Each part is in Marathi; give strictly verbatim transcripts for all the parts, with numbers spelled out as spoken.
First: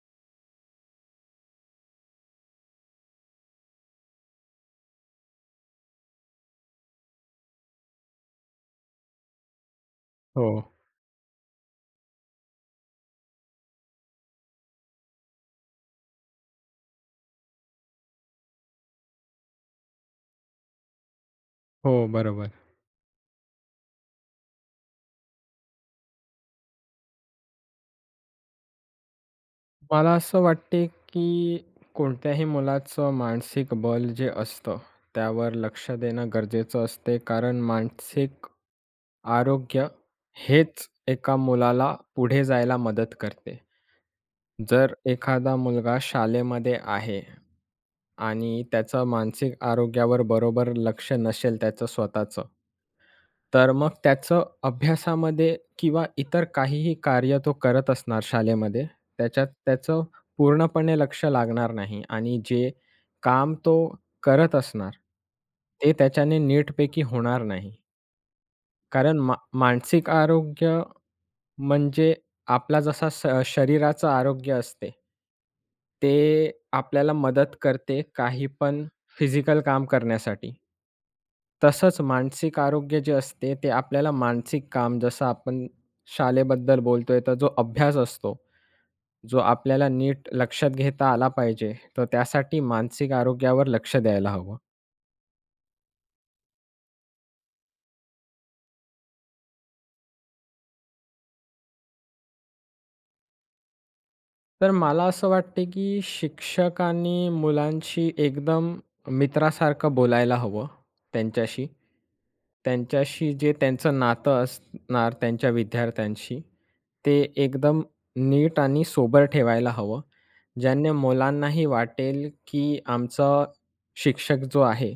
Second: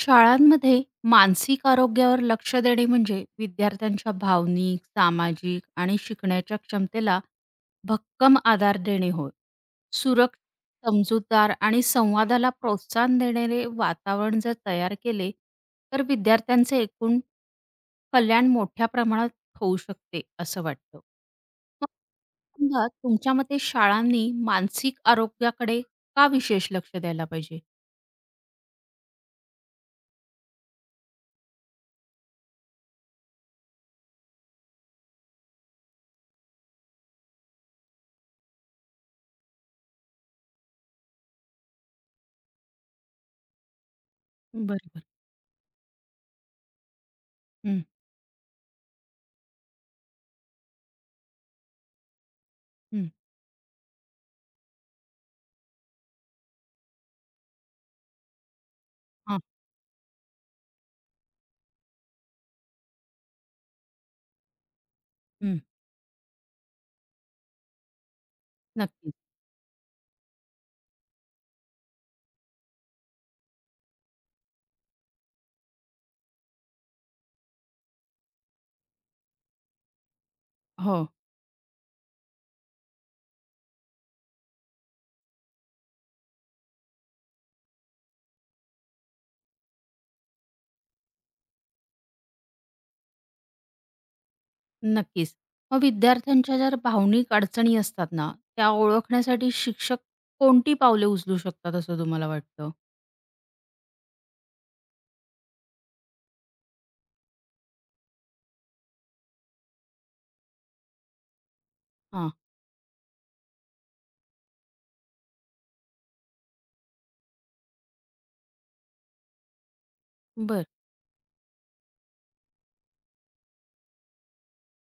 शाळांमध्ये मानसिक आरोग्यावर लक्ष देणे म्हणजे विद्यार्थ्यांच्या भावनिक, सामाजिक आणि शिकण्याच्या क्षमतेला भक्कम आधार देणे होय. सुरक्षित, हो, समजूतदार आणि संवादाला प्रोत्साहन देणारे वातावरण जर तयार केले, तर विद्यार्थ्यांचे एकूण कल्याण मोठ्या प्रमाणात होऊ शकते, असं वाटतं. मग हो, बरोबर. समजा तुमच्या मते शाळांनी मानसिक आरोग्याकडे का विशेष लक्ष द्यायला पाहिजे? मला असं वाटते, की कोणत्याही मुलाचं मानसिक बल जे असतं, त्यावर लक्ष देणं गरजेचं असते. कारण मानसिक आरोग्य हेच एका मुलाला पुढे जायला मदत करते. जर बरोबर. एखादा मुलगा शाळेमध्ये आहे हं, आणि त्याचं मानसिक आरोग्यावर बरोबर लक्ष नसेल त्याचं स्वतःचं, हं. तर मग त्याचं अभ्यासामध्ये किंवा इतर काहीही कार्य तो करत असणार शाळेमध्ये, हां. त्याच्यात त्याचं पूर्णपणे लक्ष लागणार नाही आणि जे काम तो करत असणार, हं. ते त्याच्याने नीटपैकी होणार नाही. नक्कीच. कारण मा मानसिक आरोग्य म्हणजे आपला जसा स शरीराचं आरोग्य असते, ते आपल्याला मदत करते काही पण फिजिकल काम करण्यासाठी. हो, तसंच मानसिक आरोग्य जे असते, ते आपल्याला मानसिक काम जसं आपण शालेबद्दल बोलतोय, तर जो अभ्यास असतो, जो आपल्याला नीट लक्षात घेता आला पाहिजे, तर त्यासाठी मानसिक आरोग्यावर लक्ष द्यायला हवं. नक्कीच. मग विद्यार्थ्यांच्या ज्या भावनिक अडचणी असतात ना, त्या ओळखण्यासाठी शिक्षक कोणती पावले उचलू शकतात असं तुम्हाला वाटतं? तर मला असं वाटते, की शिक्षकांनी मुलांशी एकदम मित्रासारखं बोलायला हवं त्यांच्याशी. हां, त्यांच्याशी जे त्यांचं नातं असणार त्यांच्या विद्यार्थ्यांशी, ते एकदम नीट आणि सोबर ठेवायला हवं. बरं. ज्याने मुलांनाही वाटेल, की आमचा शिक्षक जो आहे,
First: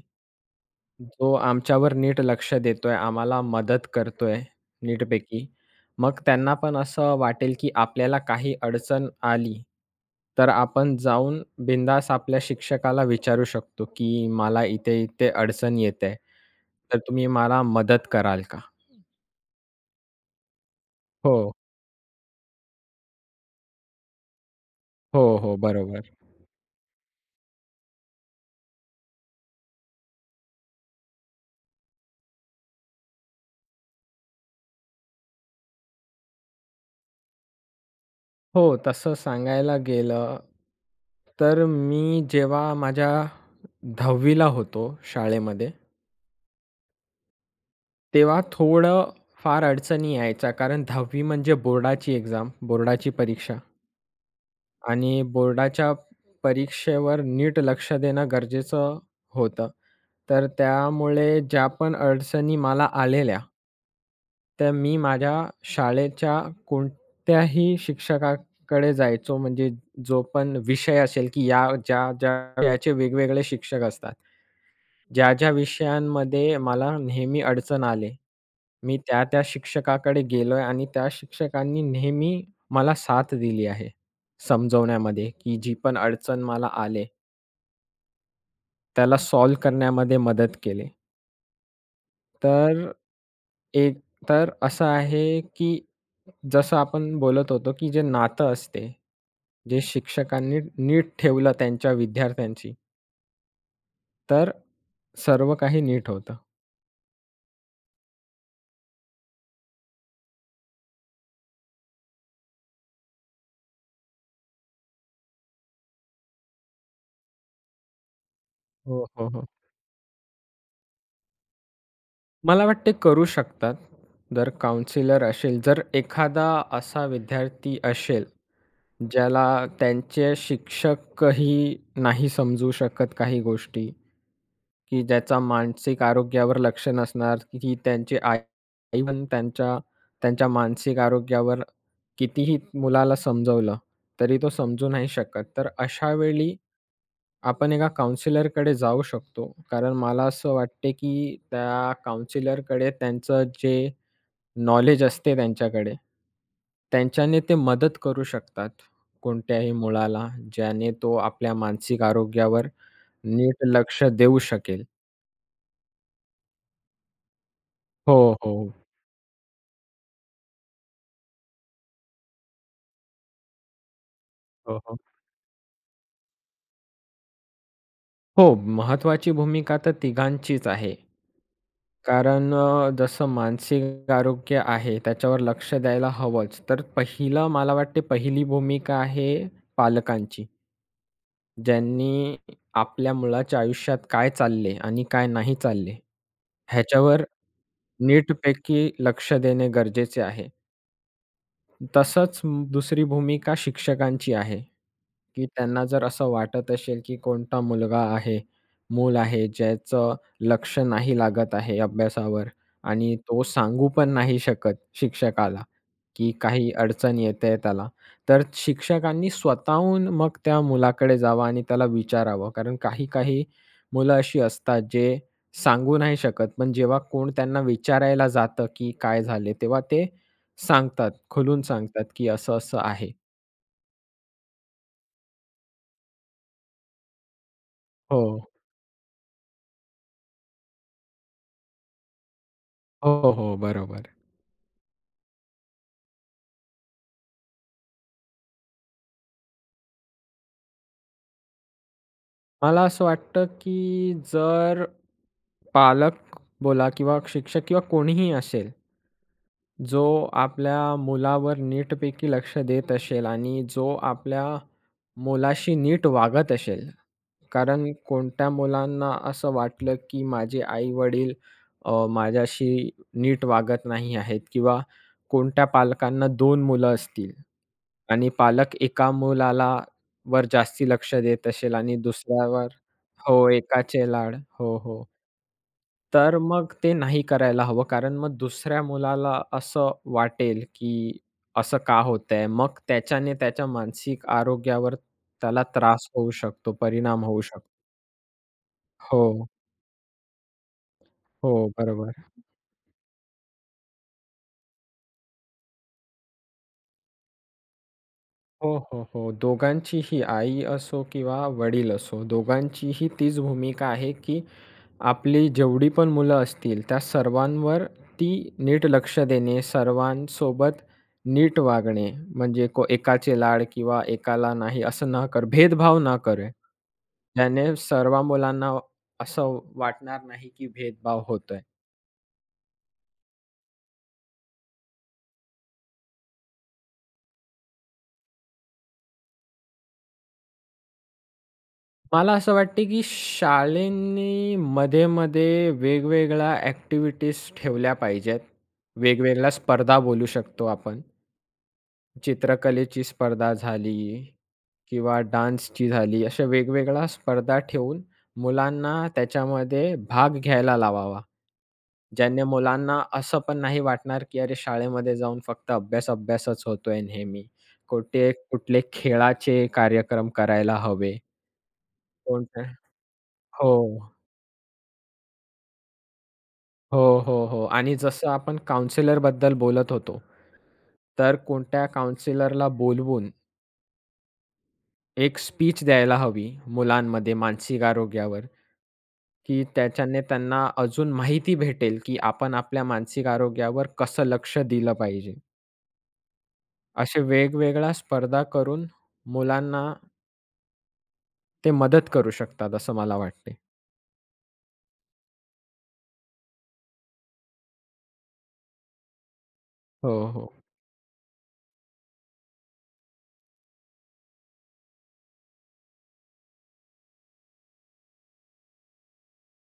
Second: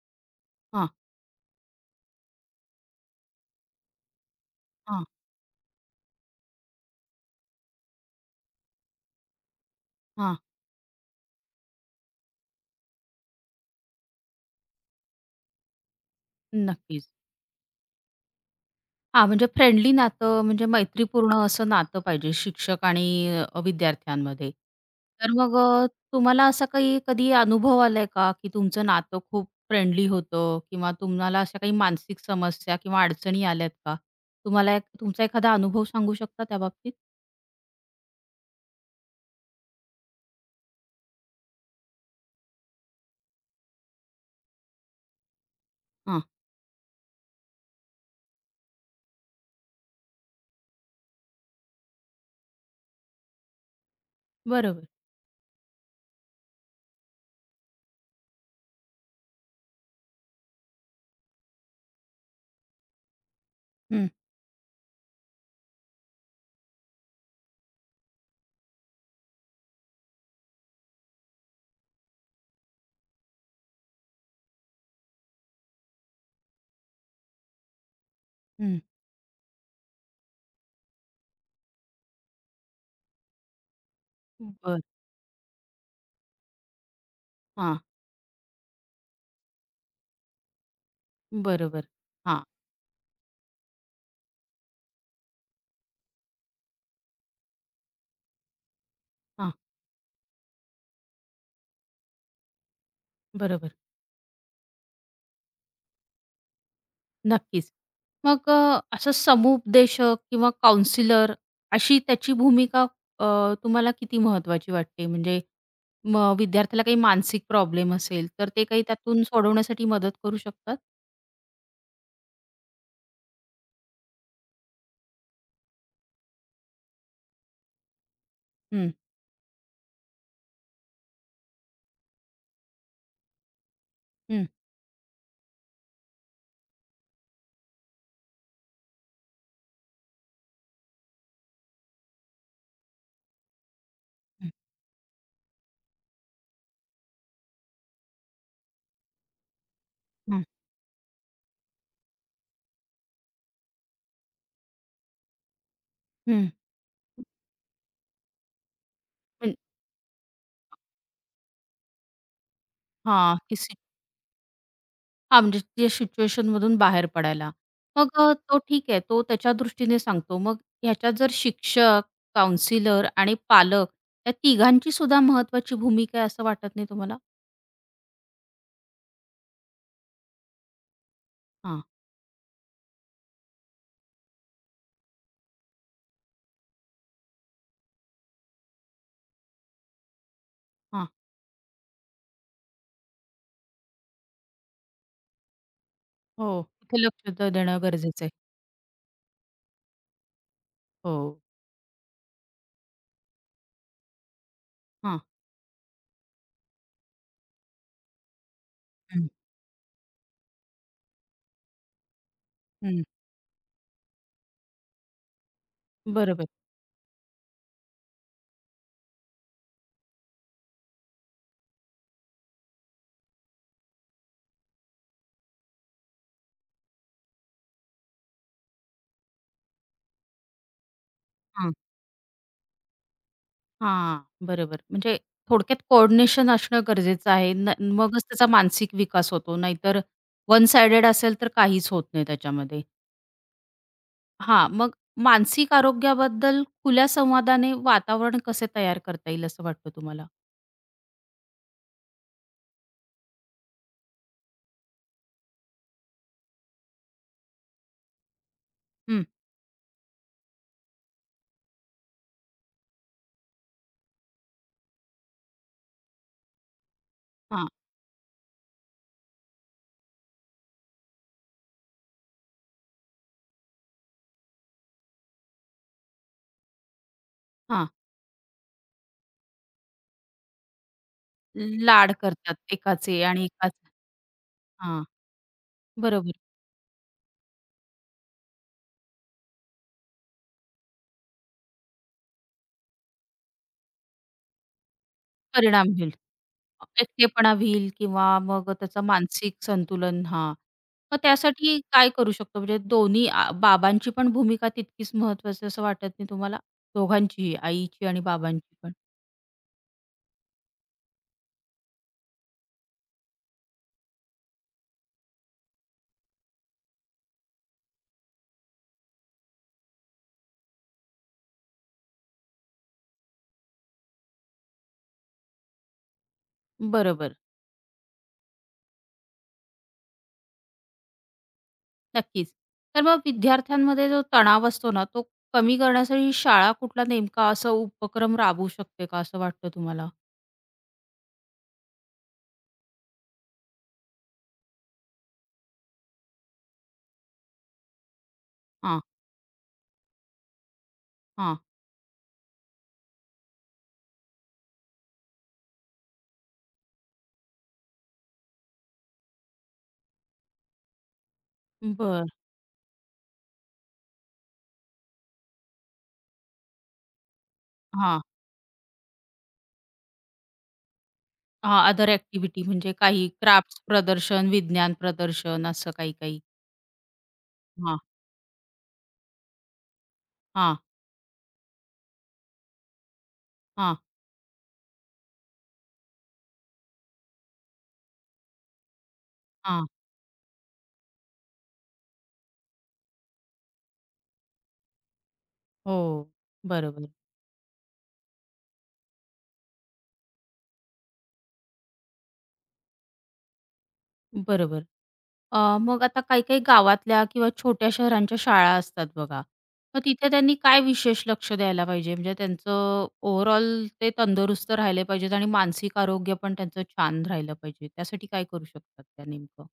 हां, जो आमच्यावर नीट लक्ष देतोय, आम्हाला मदत करतोय हां, नीटपैकी. मग त्यांना पण असं वाटेल, की आपल्याला काही अडचण आली, हां. तर आपण जाऊन बिंदास आपल्या शिक्षकाला विचारू शकतो, की मला इथे-इथे अडचण येते. तर नक्कीच. तुम्ही मला मदत कराल का? हां, म्हणजे फ्रेंडली नातं म्हणजे मैत्रीपूर्ण हो, असं नातं पाहिजे शिक्षक आणि अ, विद्यार्थ्यांमध्ये. तर हो, हो, मग अ, बरोबर. तुम्हाला असा काही कधी अनुभव आलाय का, की तुमचं नातं खूप फ्रेंडली होतं किंवा तुम्हाला अशा काही मानसिक समस्या किंवा अडचणी आल्यात का? तुम्हाला एक तुमचा एखादा अनुभव सांगू शकता त्याबाबतीत? हो, तसं सांगायला गेलं, तर मी जेव्हा माझ्या दहावी होतो शाळेमध्ये, हां, तेव्हा थोडं फार अडचणी यायच्या कारण दहावी म्हणजे बोर्डाची एक्झाम, बोर्डाची परीक्षा. बरोबर. आणि बोर्डाच्या परीक्षेवर नीट लक्ष देणं गरजेचं होतं. तर त्यामुळे ज्या पण अडचणी मला आलेल्या हं, त्या मी माझ्या शाळेच्या कोणत्याही शिक्षकाकडे जायचो. म्हणजे जो पण विषय असेल, की या ज्या-ज्या विषयाचे वेगवेगळे शिक्षक असतात. ज्या-ज्या विषयांमध्ये मला नेहमी अडचण आली. हं. मी त्या, त्या शिक्षकाकडे गेलोय आणि त्या शिक्षकांनी नेहमी मला साथ दिली आहे, बरं. समजवण्यामध्ये, की जी पण अडचण मला आले, हां, त्याला सॉल्व्ह करण्यामध्ये मदत केली. बरोबर. हां, तर एक तर असं आहे, की जसं आपण बोलत होतो, की जे नातं असते, हां, जे शिक्षकांनी नीट ठेवलं त्यांच्या विद्यार्थ्यांशी, बरोबर. तर सर्व काही नीट होतं. नक्कीच. मग अ, असं समुपदेशक किंवा काउन्सिलर अशी त्याची भूमिका अ, तुम्हाला किती महत्त्वाची वाटते? म्हणजे मग विद्यार्थ्याला काही मानसिक प्रॉब्लेम असेल, तर ते काही हो, त्यातून हो, हो. सोडवण्यासाठी मदत करू शकतात? मला वाटते करू शकतात. जर काउन्सिलर असेल, जर एखादा असा विद्यार्थी असेल, हं, ज्याला त्यांचे शिक्षकही नाही समजू शकत काही गोष्टी, हं, की ज्याचा मानसिक आरोग्यावर लक्ष नसणार, की त्यांचे आई आई पण त्यांच्या त्यांच्या मानसिक आरोग्यावर कितीही मुलाला समजवलं, तरी तो हं, समजू नाही शकत. तर अशा वेळी आपण एका काउन्सिलरकडे जाऊ शकतो. कारण मला हं, असं वाटते, की त्या काउन्सिलरकडे त्यांचं जे नॉलेज असते त्यांच्याकडे. हं. त्यांच्याने ते मदत करू शकतात पण कोणत्याही मुलाला, ज्याने तो आपल्या मानसिक आरोग्यावर हां, की नीट सि लक्ष देऊ शकेल. हां, म्हणजे त्या सिच्युएशनमधून बाहेर पडायला. मग हो, अ, हो. तो ठीक आहे, तो त्याच्या दृष्टीने सांगतो. मग ह्याच्यात जर शिक्षक, काउन्सिलर आणि पालक या हो, तिघांची हो. सुद्धा महत्त्वाची भूमिका आहे असं वाटत नाही तुम्हाला? हो, महत्त्वाची भूमिका तर तिघांचीच आहे. हां, कारण अ, जसं मानसिक आरोग्य आहे, त्याच्यावर लक्ष द्यायला हवंच. तर पहिलं मला वाटते पहिली भूमिका आहे पालकांची, ज्यांनी आपल्या मुलाच्या आयुष्यात काय चालले आणि काय नाही चालले, हो, तिथे ह्याच्यावर लक्ष द देणं गरजेचं आहे. नीटपैकी लक्ष देणे गरजेचे आहे. हो. तसंच म- दुसरी भूमिका शिक्षकांची आहे, हां. की त्यांना जर असं वाटत असेल, की कोणता मुलगा आहे, मूल हं, आहे, ज्याचं लक्ष नाही लागत आहे अभ्यासावर हं. आणि तो सांगू पण नाही शकत शिक्षकाला, की बरोबर. काही अडचण येतेय त्याला. तर शिक्षकांनी स्वतःहून मग त्या मुलाकडे जावं आणि त्याला विचारावं. कारण काही-काही मुलं अशी असतात, जे सांगू नाही शकत, पण जेव्हा कोण त्यांना विचारायला जातं, की काय झाले? तेव्हा ते सांगतात, खोलून हां, सांगतात, की असं-असं आहे. हां. बरोबर. म्हणजे थोडक्यात कोऑर्डिनेशन असणं गरजेचं आहे. न हो. मगच त्याचा मानसिक विकास होतो. नाहीतर वन साइडेड असेल तर काहीच होत नाही त्याच्यामध्ये. हो, हो. बरोबर. हां, मग मानसिक आरोग्याबद्दल खुल्या संवादाने वातावरण कसे तयार करता येईल असं वाटतं तुम्हाला? मला असं वाटतं, की जर पालक बोला किंवा शिक्षक किंवा कोणीही असेल, हं, जो आपल्या मुलावर नीटपैकी लक्ष देत असेल आणि जो आपल्या मुलाशी नीट वागत असेल. हां, कारण कोणत्या मुलांना असं वाटलं, की माझे आई-वडील माझ्याशी नीट वागत नाही आहेत किंवा कोणत्या पालकांना दोन मुलं असतील हां. आणि पालक एका मुलाला वर जास्ती लक्ष देत असेल आणि लाड करतात दुसऱ्यावर एकाचे आणि हो, एकाचे एकाचे लाड. हो, हो. हां, बरोबर. तर मग ते नाही करायला हवं, कारण मग दुसऱ्या मुलाला असं वाटेल, की असं का होतंय? मग त्याच्याने त्याच्या मानसिक आरोग्यावर त्याला परिणाम त्रास होईल. होऊ शकतो, परिणाम होऊ एकटेपणा शकतो. होईल किंवा मग त्याचं हो, मानसिक संतुलन हां. मग हो, त्यासाठी काय बरोबर. करू शकतो? म्हणजे दोन्ही आ बाबांची पण भूमिका तितकीच महत्त्वाची असं वाटत नाही तुम्हाला? दोघांचीही, आईची आणि हो, बाबांची पण. हो, हो. दोघांचीही आई असो किंवा वडील असो, दोघांचीही तीच भूमिका आहे, की आपली जेवढी पण मुलं असतील, त्या सर्वांवर ती नीट लक्ष देणे, सर्वांसोबत नीट वागणे, म्हणजे को एकाचे लाड किंवा एकाला नाही असं न कर भेदभाव न करे. बरोबर, त्याने सर्व मुलांना असं वाटणार नाही, की भेदभाव होतोय. नक्कीच. तर मग विद्यार्थ्यांमध्ये जो तणाव असतो ना, तो कमी करण्यासाठी शाळा कुठला नेमका असा उपक्रम राबवू शकते का असं वाटतं तुम्हाला? मला असं वाटते, की शाळेंनी मध्ये-मध्ये वेगवेगळ्या ॲक्टिव्हिटीज ठेवल्या पाहिजेत. हां, वेगवेगळ्या स्पर्धा बोलू शकतो आपण. हां. चित्रकलेची स्पर्धा झाली किंवा डान्सची झाली, अशा वेगवेगळ्या स्पर्धा ठेवून मुलांना त्याच्यामध्ये भाग घ्यायला लावावा. बरं. ज्याने मुलांना असं पण नाही वाटणार, की अरे शाळेमध्ये जाऊन फक्त अभ्यास, अभ्यासच होतोय नेहमी. हां. कुठे कुठले खेळाचे कार्यक्रम करायला हवे. हां, अदर कोणत्या ॲक्टिव्हिटी म्हणजे काही हो, क्राफ्ट्स प्रदर्शन, विज्ञान प्रदर्शन असं काही काही. हो, हो, हो. आणि हां, जसं आपण काउन्सिलरबद्दल बोलत होतो, हां, तर कोणत्या काउन्सिलरला बोलवून हां, एक स्पीच द्यायला हवी मुलांमध्ये मानसिक आरोग्यावर, की हां. त्याच्याने त्यांना अजून माहिती भेटेल, की आपण आपल्या मानसिक आरोग्यावर कसं लक्ष दिलं पाहिजे. हो, बरोबर, असे वेगवेगळ्या स्पर्धा करून मुलांना ते मदत करू शकतात असं मला वाटते. बरोबर. अ, मग आता काही-काही गावातल्या किंवा छोट्या शहरांच्या शाळा असतात बघा. मग हो, तिथे हो. त्यांनी काय विशेष लक्ष द्यायला पाहिजे? म्हणजे त्यांचं ओव्हरऑल ते तंदुरुस्त राहिले पाहिजेत आणि मानसिक आरोग्य पण त्यांचं छान राहिलं पाहिजे. त्यासाठी काय करू शकतात त्या नेमकं?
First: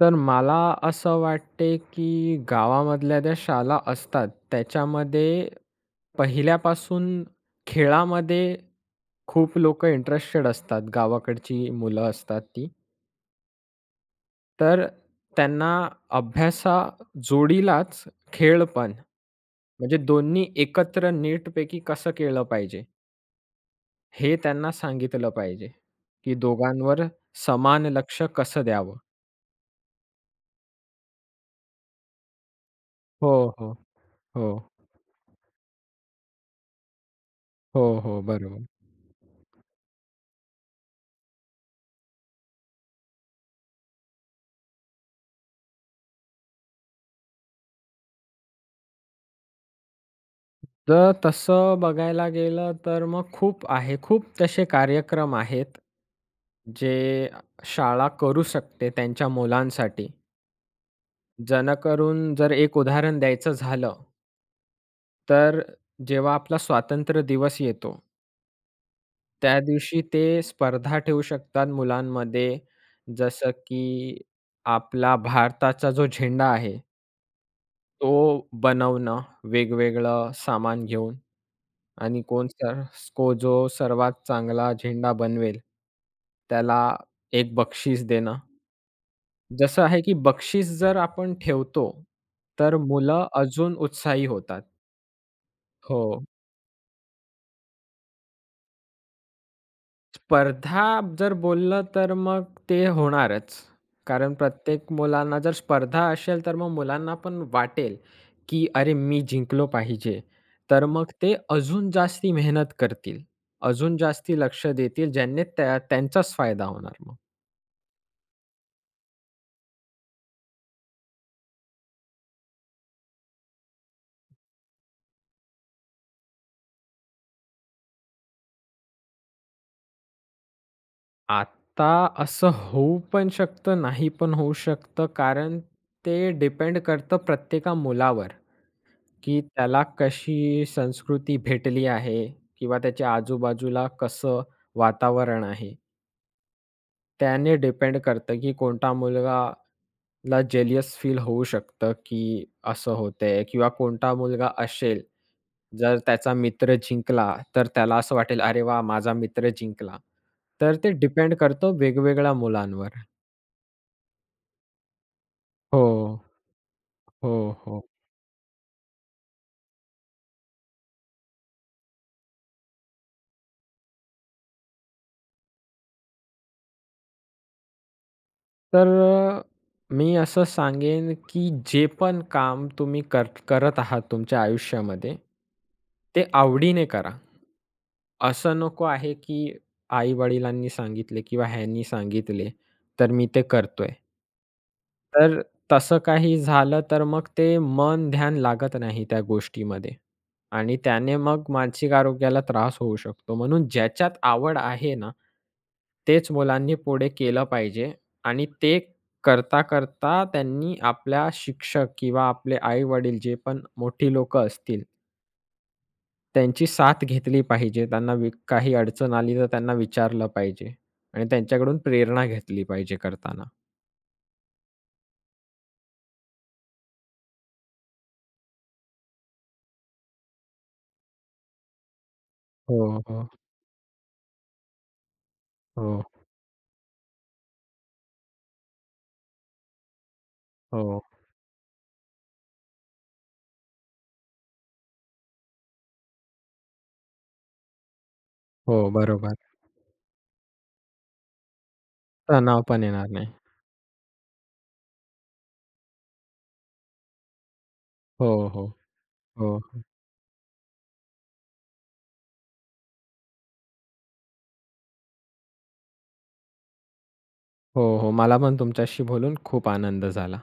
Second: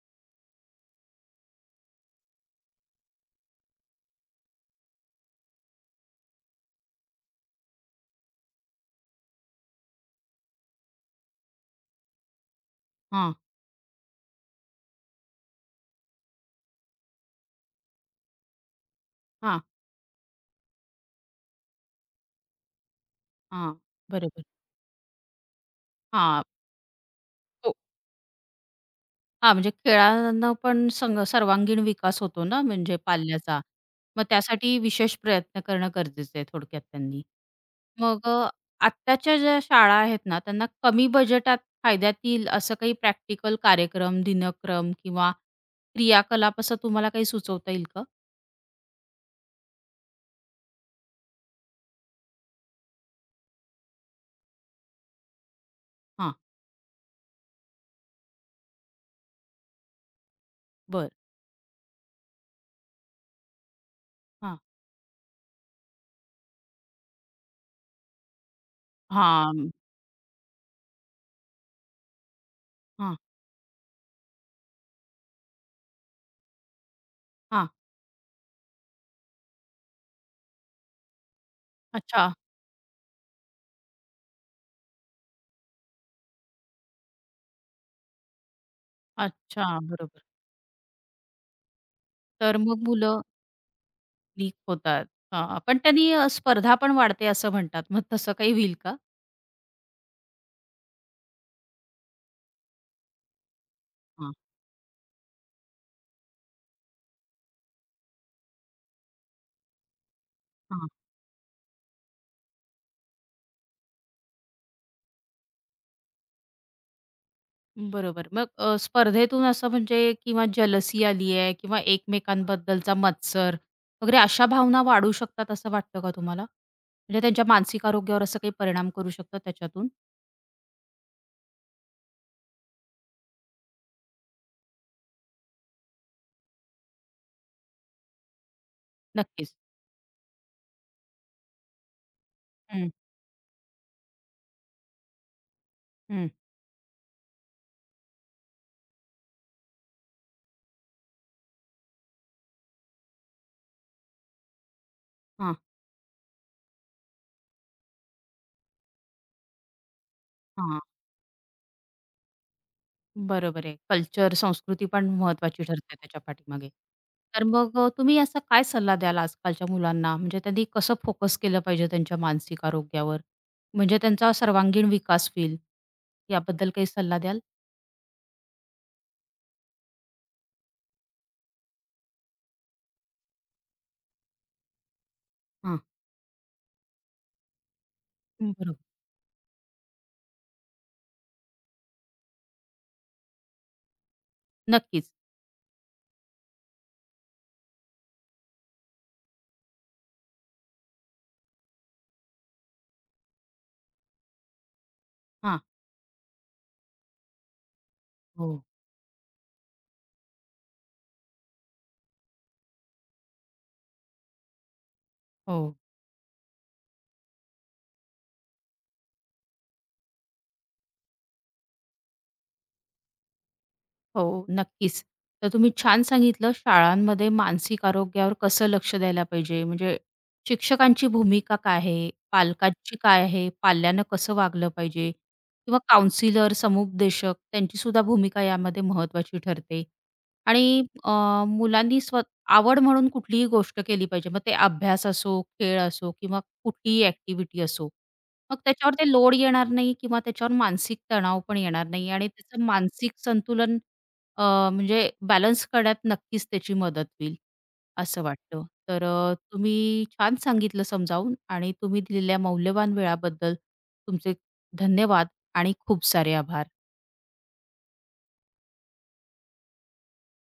तर मला असं वाटते, की गावामधल्या ज्या शाळा असतात त्याच्यामध्ये पहिल्यापासून खेळामध्ये खूप लोकं इंटरेस्टेड असतात, गावाकडची मुलं असतात ती. हां, तर त्यांना अभ्यासा जोडीलाच खेळ पण, हां, म्हणजे दोन्ही एकत्र नीटपैकी कसं केलं पाहिजे, हां. हे बरोबर. त्यांना सांगितलं पाहिजे, की हां, दोघांवर हो. समान लक्ष कसं द्यावं? हां, म्हणजे खेळांना पण संग सर्वांगीण विकास होतो ना म्हणजे हो, पाल्याचा. हो. मग हो. त्यासाठी विशेष प्रयत्न करणं गरजेचं आहे थोडक्यात त्यांनी. हो, हो. मग अ, बरोबर. आत्ताच्या ज्या शाळा आहेत ना, त्यांना कमी बजेटात फायद्यात येईल असं काही प्रॅक्टिकल कार्यक्रम, दिनक्रम किंवा क्रियाकलाप असं तुम्हाला काही सुचवता येईल का? तर तसं बघायला गेलं तर मग खूप आहे. खूप तसे कार्यक्रम आहेत, हां, जे शाळा करू शकते त्यांच्या मुलांसाठी. बरं. जेणेकरून जर एक उदाहरण द्यायचं झालं हां, तर जेव्हा आपला स्वातंत्र्य दिवस येतो, हां, त्या म, दिवशी ते स्पर्धा ठेवू शकतात मुलांमध्ये. हां, जसं की आपला भारताचा जो झेंडा आहे, हां. तो बनवणं वेगवेगळं सामान घेऊन आणि अच्छा, कोण सर को जो सर्वात चांगला झेंडा बनवेल, त्याला एक बक्षीस देणं. अच्छा. जसं आहे की बरोबर. बक्षीस जर आपण ठेवतो, तर तर मग मुलं मुलं अजून उत्साही लीक होतात. होतात. हां, पण हो. त्यांनी अ, स्पर्धा पण वाढते असं म्हणतात. मग तसं काही होईल का? स्पर्धा जर बोललं तर मग ते होणारच. कारण प्रत्येक मुलांना जर स्पर्धा असेल, तर मग मुलांना पण वाटेल, की "अरे, मी जिंकलो पाहिजे." तर हां. मग ते अजून जास्ती मेहनत करतील, अजून जास्ती लक्ष देतील, ज्याने त्या त्यांचाच फायदा होणार मग. बरोबर. मग अ, स्पर्धेतून असं म्हणजे किंवा जलसी आली आहे किंवा एकमेकांबद्दलचा मत्सर वगैरे अशा भावना वाढू शकतात असं वाटतं का तुम्हाला? म्हणजे त्यांच्या मानसिक आरोग्यावर असं काही परिणाम करू शकतात त्याच्यातून? आता असं होऊ पण शकतं, नाही पण होऊ शकतं, कारण ते डिपेंड करतं प्रत्येका मुलावर. की नक्कीच. त्याला कशी संस्कृती भेटली आहे किंवा हं, त्याच्या आजूबाजूला कसं वातावरण आहे. हं. त्याने डिपेंड करतं, की कोणता मुलगाला जेलियस फील होऊ शकतं, की असं होतंय किंवा कोणता मुलगा असेल, हां, जर त्याचा मित्र जिंकला, तर त्याला असं वाटेल, "अरे वाह! माझा मित्र जिंकला." तर हां. ते डिपेंड करतं वेगवेगळ्या मुलांवर. बरोबर आहे. कल्चर, संस्कृती पण महत्वाची हो, ठरते त्याच्या पाठीमागे. हो, तर मग हो. अ, तुम्ही असा काय सल्ला द्याल आजकालच्या मुलांना? म्हणजे त्यांनी कसं फोकस केलं पाहिजे त्यांच्या मानसिक आरोग्यावर? म्हणजे त्यांचा सर्वांगीण विकास होईल, याबद्दल काही सल्ला द्याल? तर अ, मी असं सांगेन, की जे पण काम तुम्ही कर करत आहात तुमच्या आयुष्यामध्ये, ते आवडीने करा. असं नको बरोबर. आहे, की आई-वडिलांनी सांगितले किंवा ह्यांनी सांगितले, तर मी ते करतोय. नक्कीच. तर तसं काही झालं, तर मग ते मन-ध्यान लागत नाही त्या गोष्टीमध्ये आणि त्याने मग मानसिक आरोग्याला त्रास होऊ शकतो. म्हणून ज्याच्यात आवड आहे ना, हा, तेच मुलांनी पुढे केलं पाहिजे आणि हो, ते करता-करता त्यांनी आपल्या शिक्षक किंवा आपले आई-वडील जे पण मोठी लोकं असतील हो. त्यांची साथ घेतली पाहिजे. त्यांना वि काही अडचण आली तर त्यांना विचारलं पाहिजे आणि त्यांच्याकडून प्रेरणा घेतली पाहिजे करताना. हो, नक्कीच. तर तुम्ही छान सांगितलं, शाळांमध्ये मानसिक आरोग्यावर कसं लक्ष द्यायला पाहिजे, म्हणजे शिक्षकांची भूमिका काय आहे, हो, पालकांची हो, काय आहे, पाल्यानं कसं वागलं पाहिजे किंवा हो, काउन्सिलर, समुपदेशक त्यांचीसुद्धा भूमिका यामध्ये महत्त्वाची ठरते. आणि हो, अ, मुलांनी स्व आवड म्हणून कुठलीही गोष्ट केली पाहिजे. मग ते अभ्यास असो, खेळ असो किंवा कुठलीही ॲक्टिव्हिटी असो. मग हो, त्याच्यावर ते बरोबर. लोड येणार नाही किंवा त्याच्यावर मानसिक तणाव पण येणार नाही आणि तणाव त्याचं पण येणार मानसिक नाही. संतुलन अ, म्हणजे बॅलन्स करण्यात नक्कीच त्याची मदत होईल, असं हो, वाटतं. हो, तर अ, हो, हो. तुम्ही छान सांगितलं समजावून आणि तुम्ही दिलेल्या मौल्यवान वेळाबद्दल तुमचे धन्यवाद आणि खूप सारे आभार. हो, हो. मला पण तुमच्याशी बोलून खूप आनंद झाला.